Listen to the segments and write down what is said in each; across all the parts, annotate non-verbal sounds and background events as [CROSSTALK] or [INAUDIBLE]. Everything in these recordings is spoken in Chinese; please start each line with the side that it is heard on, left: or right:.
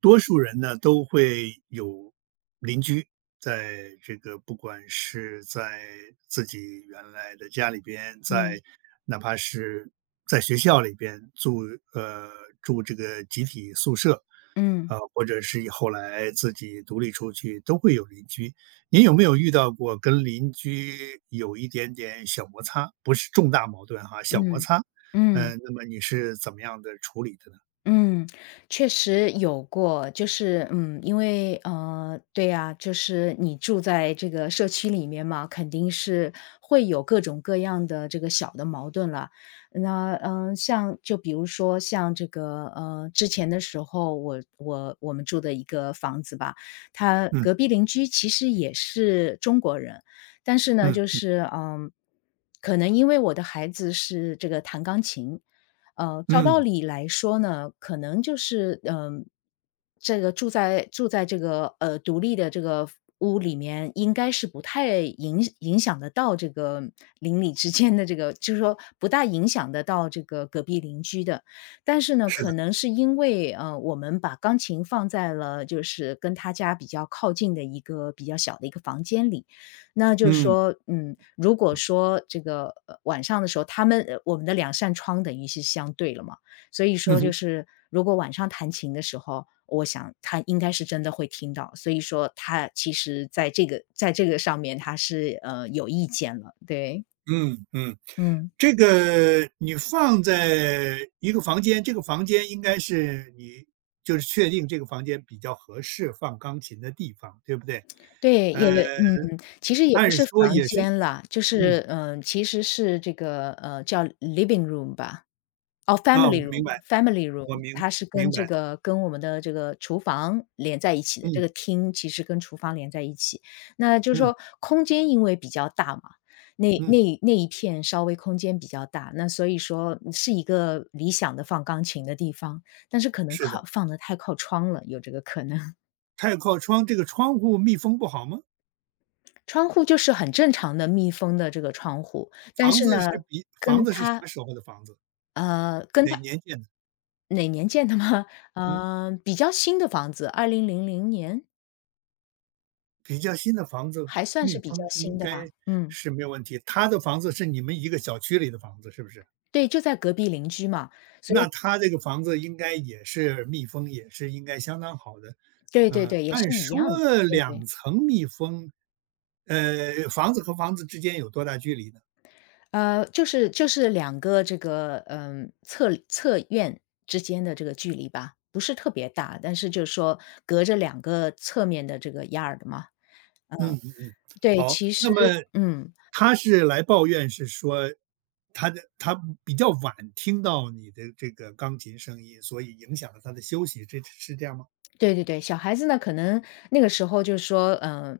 right: 多数人呢都会有邻居，在这个不管是在自己原来的家里边，
left: 嗯
right: 在哪怕是在学校里边呃住这个集体宿舍，
left: 嗯
right: 啊、或者是以后来自己独立出去，都会有邻居。您有没有遇到过跟邻居有一点点小摩擦？不是重大矛盾哈，小摩
left: 嗯
right: 擦。
left: 嗯
right: 那么你是怎么样的处理的呢？
left: 嗯，确实有过，就是因为对呀，就是你住在这个社区里面嘛，肯定是会有各种各样的这个小的矛盾了。那像就比如说像这个之前的时候我们住的一个房子吧，他
right: 嗯
left: 隔壁邻居其实也是中国人。但是呢，就
right: 嗯
left: 是可能因为我的孩子是这个弹钢琴。照道
right: 嗯
left: 理来说呢，可能就是这个住在这个独立的这个屋里面，应该是不太影响得到这个邻里之间的这个，就是说不大影响得到这个隔壁邻居的。但是呢，可能是因为我们把钢琴放在了就是跟他家比较靠近的一个比较小的一个房间里，那就是
right: 嗯
left: 说，如果说这个，晚上的时候，我们的两扇窗等于是相对了嘛，所以
right: 嗯
left: 说
right: 哼，
left: 就是如果晚上弹琴的时候，我想他应该是真的会听到，所以说他其实在这个上面他是，有意见了，对，
right: 嗯嗯，
left: 嗯。
right: 这个你放在一个房间，这个房间应该是你就是确定这个房间比较合适放钢琴的地方，对不对？
left: 对，
right: 呃，
left: 嗯，其实也不
right: 按
left: 是
right: 说
left: 房
right: 也是，
left: 间啦，就
right: 嗯，
left: 是其实是这个叫 living room 吧。哦
right: 啊，我
left: ，family
right: 明白，
left: room，family
right: 我
left: room，
right: 明
left: 它是跟
right: 明
left: 这
right: 白，
left: 个跟我们的这个厨房连在一起的，这
right: 嗯
left: 个厅其实跟厨房连在一起。那就是
right: 嗯
left: 说空间因为比较大嘛，那
right: 嗯，
left: 那那一片稍微空间比较大，那所以说是一个理想的放钢琴的地方，但是可能
right: 是的，
left: 靠放的太靠窗了，有这个可能。
right: 太靠窗，这个窗户密封不好吗？
left: 窗户就是很正常的密封的这个窗户，但是呢，
right: 房
left: 跟
right: 子是什
left: 他
right: 么时候的房子？
left: 呃，跟
right: 哪
left: 他
right: 年建的？
left: 哪年建的嘛？[LAUGHS]
right: 嗯。
left: 比较新的房子2000年，
right: 比较新的房子，
left: 还算
right: 密
left: 是比较
right: 封应
left: 新的
right: 该
left: 吧。嗯，
right: 是没有问题。他的房子是你们一个小区里的房子，是不是？
left: 对，就在隔壁邻居嘛，所
right: 那
left: 以
right: 他这个房子应该也是密封，也是应该相当好的。
left: 对对对，也是
right: 按
left: 一样的，
right: 说
left: 对对。
right: 两层密封，房子和房子之间有多大距离呢？
left: 就是两个这个，侧院之间的这个距离吧，不是特别大，但是就是说隔着两个侧面的这个 y a 的嘛。
right: 嗯
left: 嗯，
right: 嗯嗯，
left: 对，
right: 好，
left: 其
right: 那
left: 实
right: 么
left: 嗯。
right: 他是来抱怨，是说他比较晚听到你的这个钢琴声音，所以影响了他的休息，这是这样吗？
left: 对对对，小孩子呢，可能那个时候就是说，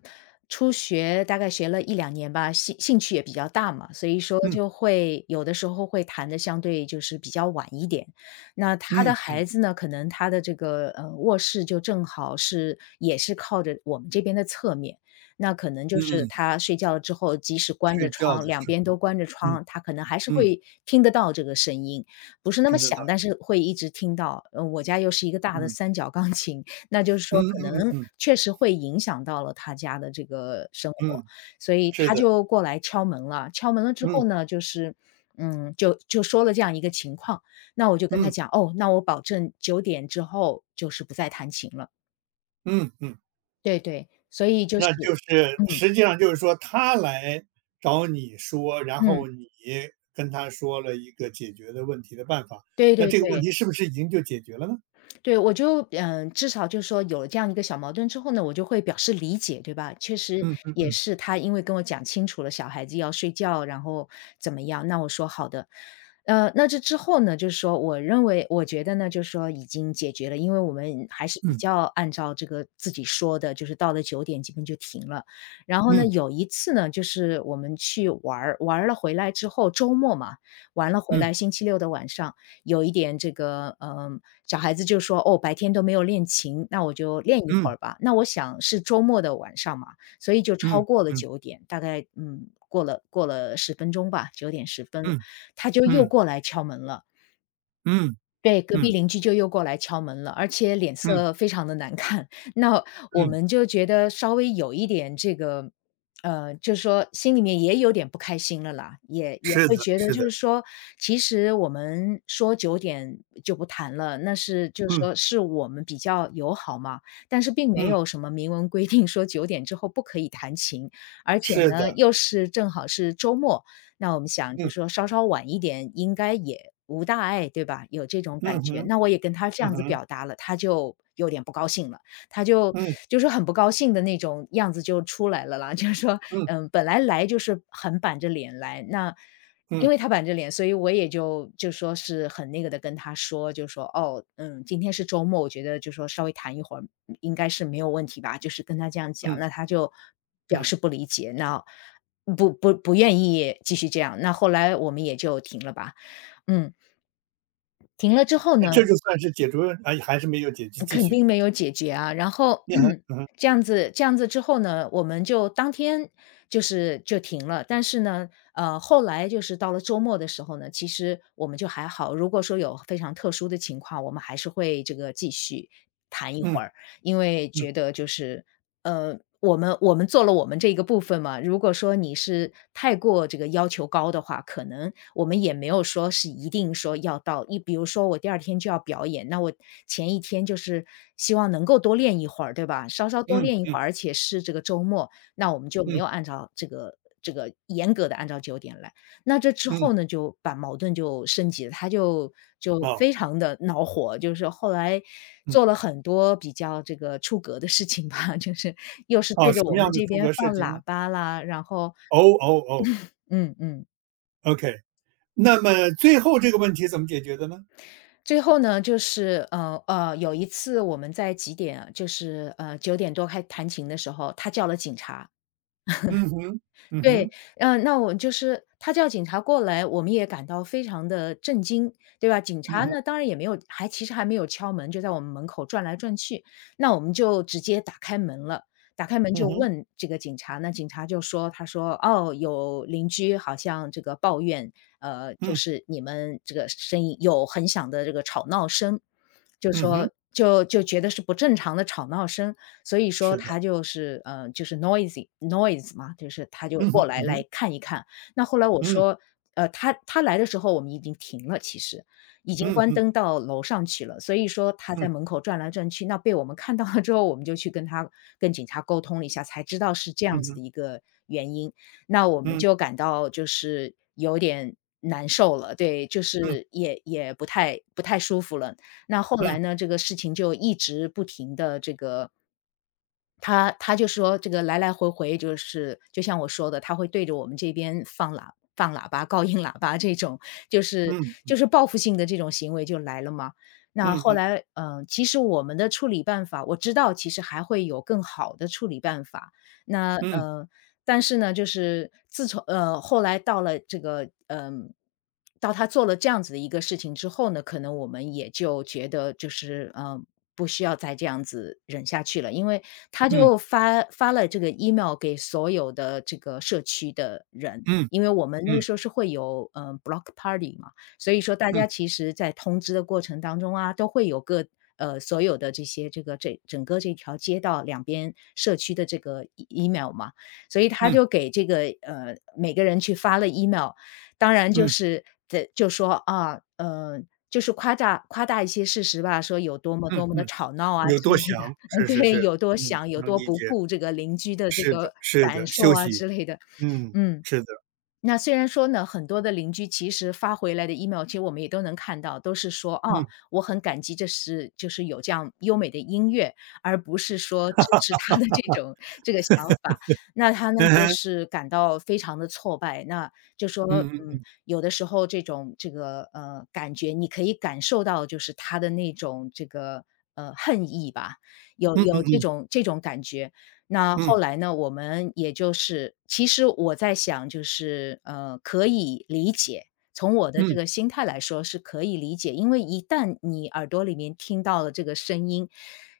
left: 初学大概学了一两年吧，兴趣也比较大嘛，所以说
right: 嗯
left: 就会有的时候会弹的相对就是比较晚一点。那他的
right: 嗯
left: 孩子呢，可能他的这个，卧室就正好是也是靠着我们这边的侧面，那可能就是
right: 嗯。
left: 他睡觉了之后，即使关
right: 睡
left: 着
right: 觉的
left: 窗，两
right: 时
left: 边
right: 候，
left: 都关着
right: 嗯
left: 窗，他可能还是
right: 嗯，
left: 会听得到这个声音，不是那
right: 听
left: 么
right: 得到，
left: 响，但是会一直听到。嗯，我家又是一个大的
right: 嗯
left: 三角钢琴，那就是
right: 嗯
left: 说可
right: 嗯嗯
left: 能
right: 嗯
left: 确实会影响到了他家的这个生
right: 嗯，
left: 活，所以
right: 是
left: 他
right: 的，
left: 就过来敲门了。敲门了之
right: 嗯
left: 后呢，就是就说了这样一个情况，那我就跟
right: 嗯
left: 他讲：“哦，那我保证九点之后就是不再弹琴了。”
right: 嗯嗯，
left: 对对，所以就是
right: 那就是
left: 嗯，
right: 实际上就是说他来找你说，然
left: 嗯，
right: 后你跟他说了一个解决的问题的办法，
left: 对
right: 那
left: 对
right: 这个问
left: 对。
right: 题是不是已经就解决了呢？
left: 对，我就至少就是说有了这样一个小矛盾之后呢，我就会表示理解，对吧？确实
right: 嗯
left: 也是他因为跟我讲清楚了，小孩子要睡觉，然后怎么样，那我说好的。那这之后呢，就是说，我认为，我觉得呢，就是说已经解决了，因为我们还是比
right: 嗯
left: 较按照这个自己说的，就是到了九点基本就停了。然后呢，
right: 嗯
left: 有一次呢，就是我们去玩儿玩儿了回来之后，周末嘛，玩了回
right: 嗯
left: 来，星期六的晚上有一点这个，小孩子就说：“哦，白天都没有练琴，那我就练一会
right: 嗯
left: 儿吧。”那我想是周末的晚上嘛，所以就超
right: 嗯
left: 过了
right: 嗯
left: 九点，大概，过了10分钟吧9点10分，
right: 嗯
left: 他就又
right: 嗯
left: 过来敲门了。
right: 嗯
left: 对，隔壁
right: 嗯
left: 邻居就又过来敲门了，而且脸
right: 嗯
left: 色非常的难看。[LAUGHS] 那我
right: 嗯，
left: 们就觉得稍微有一点这个，就是说心里面也有点不开心了啦，也也
right: 是的，
left: 会觉得
right: 是的，
left: 就是说，其实我们说九点就不谈了，那是就是
right: 嗯
left: 说是我们比较友好嘛，但是并没
right: 嗯，
left: 有什么明文规定说九点之后不可以弹琴，而且
right: 是的，
left: 呢，又是正好是周末，那我们想就
right: 嗯
left: 说稍稍晚一点应该也无大碍，对吧？有这种
right: 嗯
left: 感觉。
right: 哼
left: 那我也跟他这
right: 嗯
left: 样子
right: 哼
left: 表达了，他就有点不高兴了，他就
right: 嗯
left: 就是很不高兴的那种样子就出来了啦，[LAUGHS] 就是说，
right: 嗯
left: 本来就是很板着脸来，那因
right: 嗯
left: 为他板着脸，所以我也就说是很那个的跟他说，就说哦，今天是周末，我觉得就说稍微谈一会儿应该是没有问题吧，就是跟他这样讲，
right: 嗯
left: 那他就表
right: 嗯。
left: 示不理解，那不愿意继续这样，那后来我们也就停了吧。嗯，停了之后呢，
right: 这个算是解除了哎，还是没有解决，继
left: 肯
right: 续。
left: 定没有解决啊，然后
right: 嗯
left: [CLEARS THROAT] 这样子之后呢，我们就当天就停了。但是呢，后来就是到了周末的时候呢，其实我们就还好，如果说有非常特殊的情况，我们还是会这个继续谈一会
right: 嗯
left: 儿，因为觉得就是我们做了我们这一个部分嘛。如果说你是太过这个要求高的话，可能我们也没有说是一定说要到一比如说我第二天就要表演，那我前一天就是希望能够多练一会儿，对吧？稍稍多
right: 嗯嗯
left: 练一会
right: 嗯
left: 儿，而且是这个周末，那我们就没
right: 嗯
left: 有按照这个严格的按照九点来。那这之
right: 嗯，
left: 后呢，就把矛盾就升级了，他就
right: 哦，
left: 非常的恼火，就是后来
right: 嗯，
left: 做了很多比较这个出格的事情吧，[LAUGHS] 就是又是
right: 哦，
left: 对
right: 什
left: 着
right: 么
left: 我们
right: 样的
left: 这
right: 出
left: 边
right: 格设
left: 放
right: 计呢？
left: 喇叭啦，然后
right: 哦哦哦
left: 嗯嗯。
right: ，OK。那么最后这个问题怎么解决的呢？
left: 最后呢，就是，有一次我们在几点啊就是，9点多开弹琴的时候，他叫了警察。
right: 嗯哼，嗯
left: 对，
right: 哼，
left: 那我就是他叫警察过来，我们也感到非常的震惊，对吧？警
right: 嗯
left: 察
right: 哼，
left: 呢，当然也没有还其实还没有敲门，就在我们门口转来转去，那我们就直接打开门了。打开门
right: 嗯
left: 就
right: 哼，
left: 问这个警察，那警察就说，他说：“哦，有邻居好像这个抱怨，就
right: 嗯，
left: 是你们这个声音有很响的这个吵闹声。”就
right: 嗯哼，
left: 说就觉得是不正常的吵闹声，所以说
right: 是的，
left: 他就是noisy noise 嘛，就是他就
right: 嗯
left: 过
right: 哼，
left: 来
right: 嗯哼，
left: 看一看。那后来我
right: 嗯
left: 说，他来的时候我们已经停了，其实已经
right: 嗯
left: 关
right: 嗯
left: 灯到楼上去了，所以说他
right: 嗯
left: 在门口转来转去，那被我们看到了之后，我们就去跟警察沟通了一下，才知道是这样
right: 嗯
left: 子
right: 哼，
left: 的一个原因。那我们
right: 嗯
left: 就感到就是有点难受了，对，就
right: 嗯
left: 是也不太舒服了。那后
right: 嗯
left: 来呢，这个事情就一直不停的这个他就说这个来来回回就是就像我说的，他会对着我们这边放喇叭、高音喇叭这种，就是就
right: 嗯
left: 是报复性的这种行为就来了嘛。那
right: 嗯
left: 后
right: 嗯
left: 来，其实我们的处理办法，我知道其实还会有更好的处理办法。那
right: 嗯
left: 但是呢，就是自从后来到了这个到他做了这样子的一个事情之后呢，可能我们也就觉得就是不需要再这样子忍下去了，因为他
right: 嗯嗯
left: 就发了这个 email 给所有的这个社区的人。
right: 嗯
left: 因为我们那个
right: 嗯
left: 时候是会有block party 嘛，所以说大家其实在通知的过程当中啊，都会有个所有的这些这个这整个这条街道两边社区的这个 email 嘛，所以他
right: 嗯
left: 就给这个每个人去发了 email，当然就
right: 嗯
left: 是的就说啊，就是夸大一些事实吧，说有多么
right: 嗯
left: 多么的
right: 嗯，
left: 吵闹啊
right: 有
left: 之
right: 多
left: 类的，
right: 想，
left: [LAUGHS] 嗯，
right: 是是
left: 对，
right: 是，
left: 有多
right: 嗯，
left: 想有
right: 能
left: 多
right: 理
left: 不
right: 解。
left: 顾这个邻居的这
right: 是的
left: 个
right: 是
left: 感
right: 的，
left: 受
right: 休
left: 啊
right: 息，
left: 之类的，
right: 嗯，
left: 嗯。
right: 是的，
left: 那虽然说呢，很多的邻居其实发回来的 email，其实我们也都能看到，都是说哦，
right: 嗯，
left: 我很感激这是就是有这样优美的音乐，而不是说支持他的这种这个想法。那他呢，
right: 嗯
left: 就
right: 哼，
left: 是感到非常的挫败，那就说
right: 嗯
left: 嗯，
right: 嗯
left: 有的时候这种这个感觉，你可以感受到就是他的那种这个。恨意吧，有
right: 嗯嗯
left: 有这
right: 嗯
left: 种这种感觉，那
right: 嗯
left: 后来呢，我们也就是其实我在想，就是，可以理解，从我的这
right: 嗯，
left: 个心态来说是可以理解，因为一旦你耳朵里面听到了这个声音，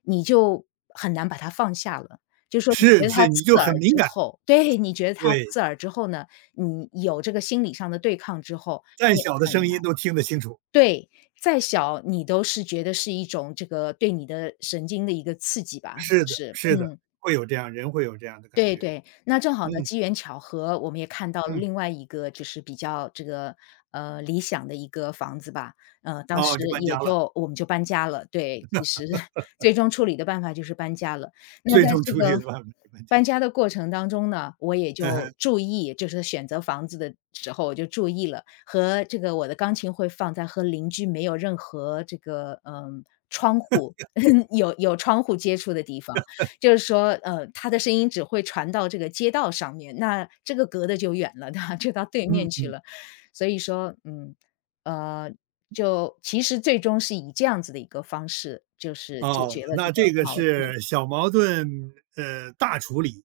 left: 你就很难把它放下了。就说你
right: 是
left: 觉得
right: 是，
left: 它
right: 你就
left: 刺耳
right: 很敏
left: 之
right: 感，
left: 后 [LAUGHS] 对，你觉得它
right: 对，
left: 刺耳之后呢，你有这个心理上的对抗之后，
right: 再
left: 你
right: 小的声
left: 很难
right: 音都听得清楚，
left: 对，再小你都是觉得是一种这个对你的神经的一个刺激吧，就
right: 是的
left: 是，
right: 是的，
left: 嗯。
right: 会有这样的感
left: 对
right: 觉，
left: 对，那正好呢，
right: 嗯
left: 机缘巧合，我们也看到了
right: 嗯，
left: 另外一个就是比较这个，理想的一个房子吧。当
right: 哦，
left: 时
right: 就搬
left: 也
right: 家了，
left: 就我们就搬家了，对，其实 [LAUGHS] 最终处理的办法就是搬家了。那
right: 最
left: 在
right: 终
left: 这
right: 出去
left: 个
right: 的办法是搬家，
left: 搬家的过程当中呢，我也
right: 嗯
left: 就
right: 哼，
left: 注意，就是选择房子的时候我就注意了，和这个我的钢琴会放在和邻居没有任何这个，嗯，窗户 [LAUGHS] 有窗户接触的地方。就是说，他的声音只会传到这个街道上面，那这个隔得就远了，[LAUGHS] 对吧？就到对
right: 嗯
left: 面去
right: 嗯，
left: 了。所以说，嗯，呃，就其实最终是以这样子的一个方式，就是解
right: 哦，
left: 决了这
right: 那
left: 个
right: 这个
left: 矛盾，
right: 是小矛盾，大处理，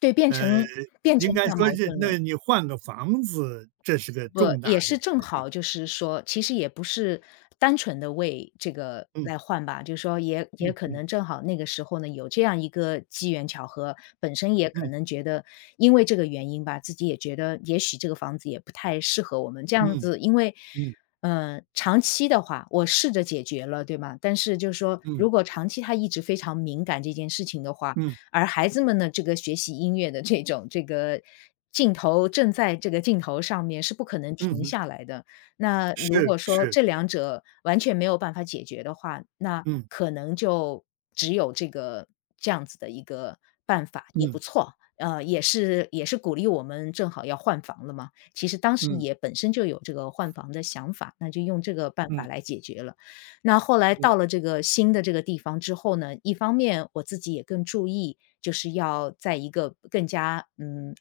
left: 对，
right: 呃，
left: 变
right: 应
left: 成
right: 该
left: 大
right: 说
left: 矛
right: 是
left: 盾了。
right: 那你换个房子，这是个
left: 不，
right: 重大
left: 也
right: 的
left: 是正
right: 决定，
left: 好就是说，其实也不是单纯的为这个
right: 嗯
left: 来换吧，就是说也
right: 嗯
left: 可
right: 嗯
left: 能正好那个时候呢，有这样一个机缘巧合，本身也可
right: 嗯。
left: 能觉得因为这个原因吧，自己也觉得也许这个房子也不太适合我们这样
right: 嗯
left: 子，因为，
right: 嗯
left: 嗯，长期的话，我试着解决了，对吗？但是就是说，
right: 嗯
left: 如果长期他一直非常敏感这件事情的话，
right: 嗯
left: 而孩子们呢，这个学习音乐的这种这个镜头正在这个镜头上面是不可能
right: 嗯
left: 停
right: 哼，
left: 下来的。那如
right: 是
left: 果说
right: 是，
left: 这两者完全没有办法解决的话，那
right: 嗯
left: 可能就只有这个这样子的一个办法，也不
right: 嗯
left: 错。也是鼓励我们正好要换房了嘛，其实当时
right: 嗯
left: 也本身就有这个换房的想法，那就用这个办法来
right: 嗯
left: 解决了。那后来到
right: 嗯
left: 了这个新的这个地方之后呢，一方面我自己也更注意，就是要在一个更加嗯，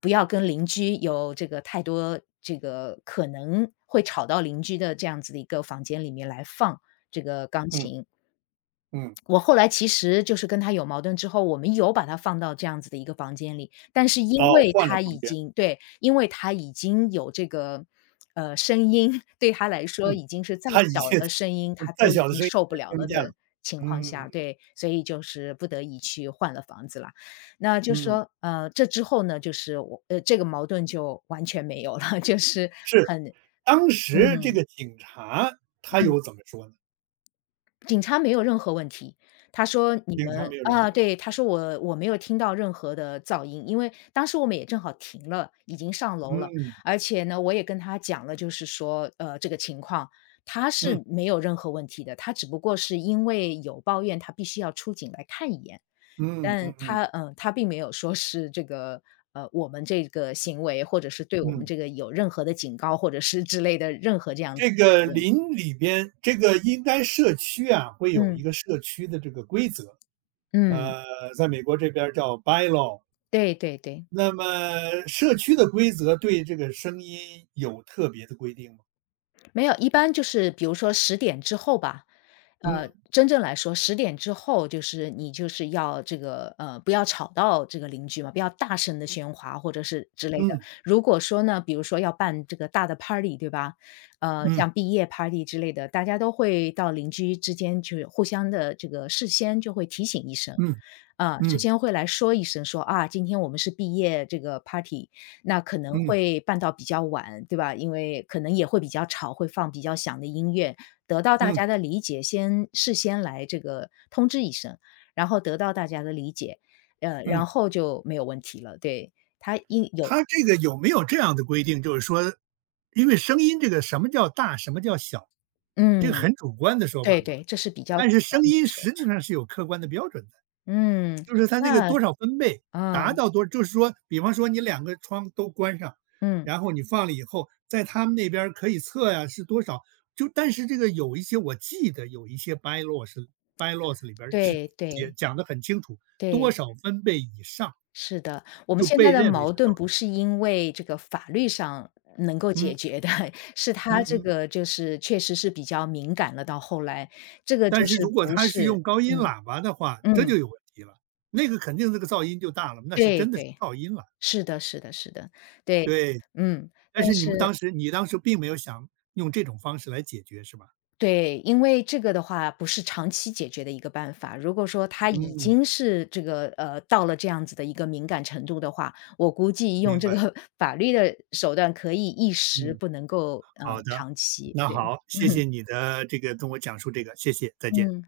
left: 不要跟邻居有这个太多这个可能会吵到邻居的这样子的一个房间里面来放这个钢
right: 嗯
left: 琴。
right: 嗯，
left: 我后来其实就是跟他有矛盾之后，我们有把他放到这样子的一个房间里，但是因
right: 哦，
left: 为
right: 换了
left: 他
right: 房
left: 已
right: 间，
left: 经对，因为他已经有这个，声音，对他来说
right: 嗯，
left: 已经是再
right: 他已
left: 小
right: 经
left: 的声音，他
right: [LAUGHS] 再
left: 都已
right: 小的
left: 经
right: 声音
left: 受不了
right: 也听不
left: 了
right: 见了，
left: 的情况
right: 嗯
left: 下，对，所以就是不得已去换了房子了。那就是
right: 嗯嗯，
left: 说，这之后呢，就是我这个矛盾就完全没有了，[LAUGHS] 就是
right: 是，
left: 很
right: 当时这
left: 嗯，
right: 个警察他
left: 嗯。
right: 有怎么说呢？
left: 警察没有任何问题。他说：“你
right: 警察
left: 们”
right: 没有任何
left: 啊，
right: 关系，
left: 对，他说：“我没有听到任何的噪音。”因为当时我们也正好停了，已经上
right: 嗯
left: 楼了，
right: 嗯
left: 而且呢，我也跟他讲了，就是说，这个情况，他
right: 嗯
left: 是没有任何问题的，他只不过是因为有抱怨，他必须要出警来看一眼，
right: 嗯
left: 但
right: 嗯
left: 他嗯，他并没有说是这个，我们这个行为，或者是对我们
right: 嗯，
left: 这个有任何的警告，或者是之类的任何这样子
right: 这个
left: 的问题。
right: 林里边，这个应该社区啊会有一
left: 嗯，
right: 个社区的这个规则，
left: 嗯，
right: 呃，在美国这边儿叫 bylaw。
left: 对对对。
right: 那么社区的规则对这个声音有特别的规定吗？
left: 没有，一般就是比如说十点之后吧，
right: 嗯
left: 真正来说十点之后就是你就是要这个，不要吵到这个邻居嘛，不要大声的喧哗或者是之类的。
right: 嗯
left: 如果说呢，比如说要办这个大的 party 对吧？
right: 嗯
left: 像毕业 party 之类的，大家都会到邻居之间去互相的这个事先就会提醒一声。
right: 嗯
left: 啊，事
right: 嗯
left: 先会来说一声说，啊，今天我们是毕业这个 party，那可能
right: 嗯
left: 会办到比较晚，对吧？因为可能也会比较吵，会放比较响的音乐，得到大
right: 嗯
left: 家的理解，先事先来这个通知一声，然后得到大家的理解，
right: 嗯，
left: 然后就没有问题了。对，他应有
right: 它这个有没有这样的规定？就是说，因为声音这个什么叫大，什么叫小，这个
left: 嗯，
right: 很主观的说法
left: 对
right: 嘛。
left: 对，这是比较主
right: 但是
left: 观
right: 声
left: 的一
right: 音
left: 个说
right: 实际
left: 法。
right: 上是有客观的标准的。
left: 嗯，
right: 就是它那个
left: 那
right: 多少分贝，达
left: 嗯
right: 到多就是说，比方说你两个窗都关上，
left: 嗯，
right: 然后你放了以后，在他们那边儿可以测呀是多少。就但是这个有一些我记得有一些 bylaws 里边儿是
left: 对
right: 也
left: 对
right: 讲的很清楚，多
left: 对。
right: 少分贝以上
left: 是的，我们
right: 就
left: 现
right: 被
left: 在的
right: 认为是
left: 矛盾
right: 噪
left: 不
right: 音。
left: 是因为这个法律上能够解
right: 嗯，
left: 决的，[LAUGHS] 是他
right: 嗯
left: 这
right: 嗯。
left: 个就是确实是比较敏感了，到后来这个
right: 但
left: 就
right: 是
left: 是
right: 如果
left: 不
right: 他是
left: 是
right: 用高音
left: 嗯，
right: 喇叭的话，这
left: 嗯，
right: 就有问题了，那个肯定这个噪音就大了，那是
left: 对
right: 真的是
left: 对，
right: 噪音了，
left: 是的是的是的，对，
right: 对。
left: 嗯，
right: 但
left: 但
right: 是你们当
left: 是
right: 时你当时并没有想用这种方式来解决是吧？
left: 对，因为这个的话不是长期解决的一个办法。如果说他已
right: 嗯，
left: 经是这个到了这样子的一个敏感程度的话，我估计用
right: 明
left: 这个
right: 白，
left: [LAUGHS] 法律的手段可以一时
right: 嗯，
left: 不能够
right: 好的。
left: 长期。
right: 那
left: 对，
right: 好，谢谢
left: [LAUGHS]
right: 你的这个跟我讲述这个，谢谢，再见。
left: 嗯。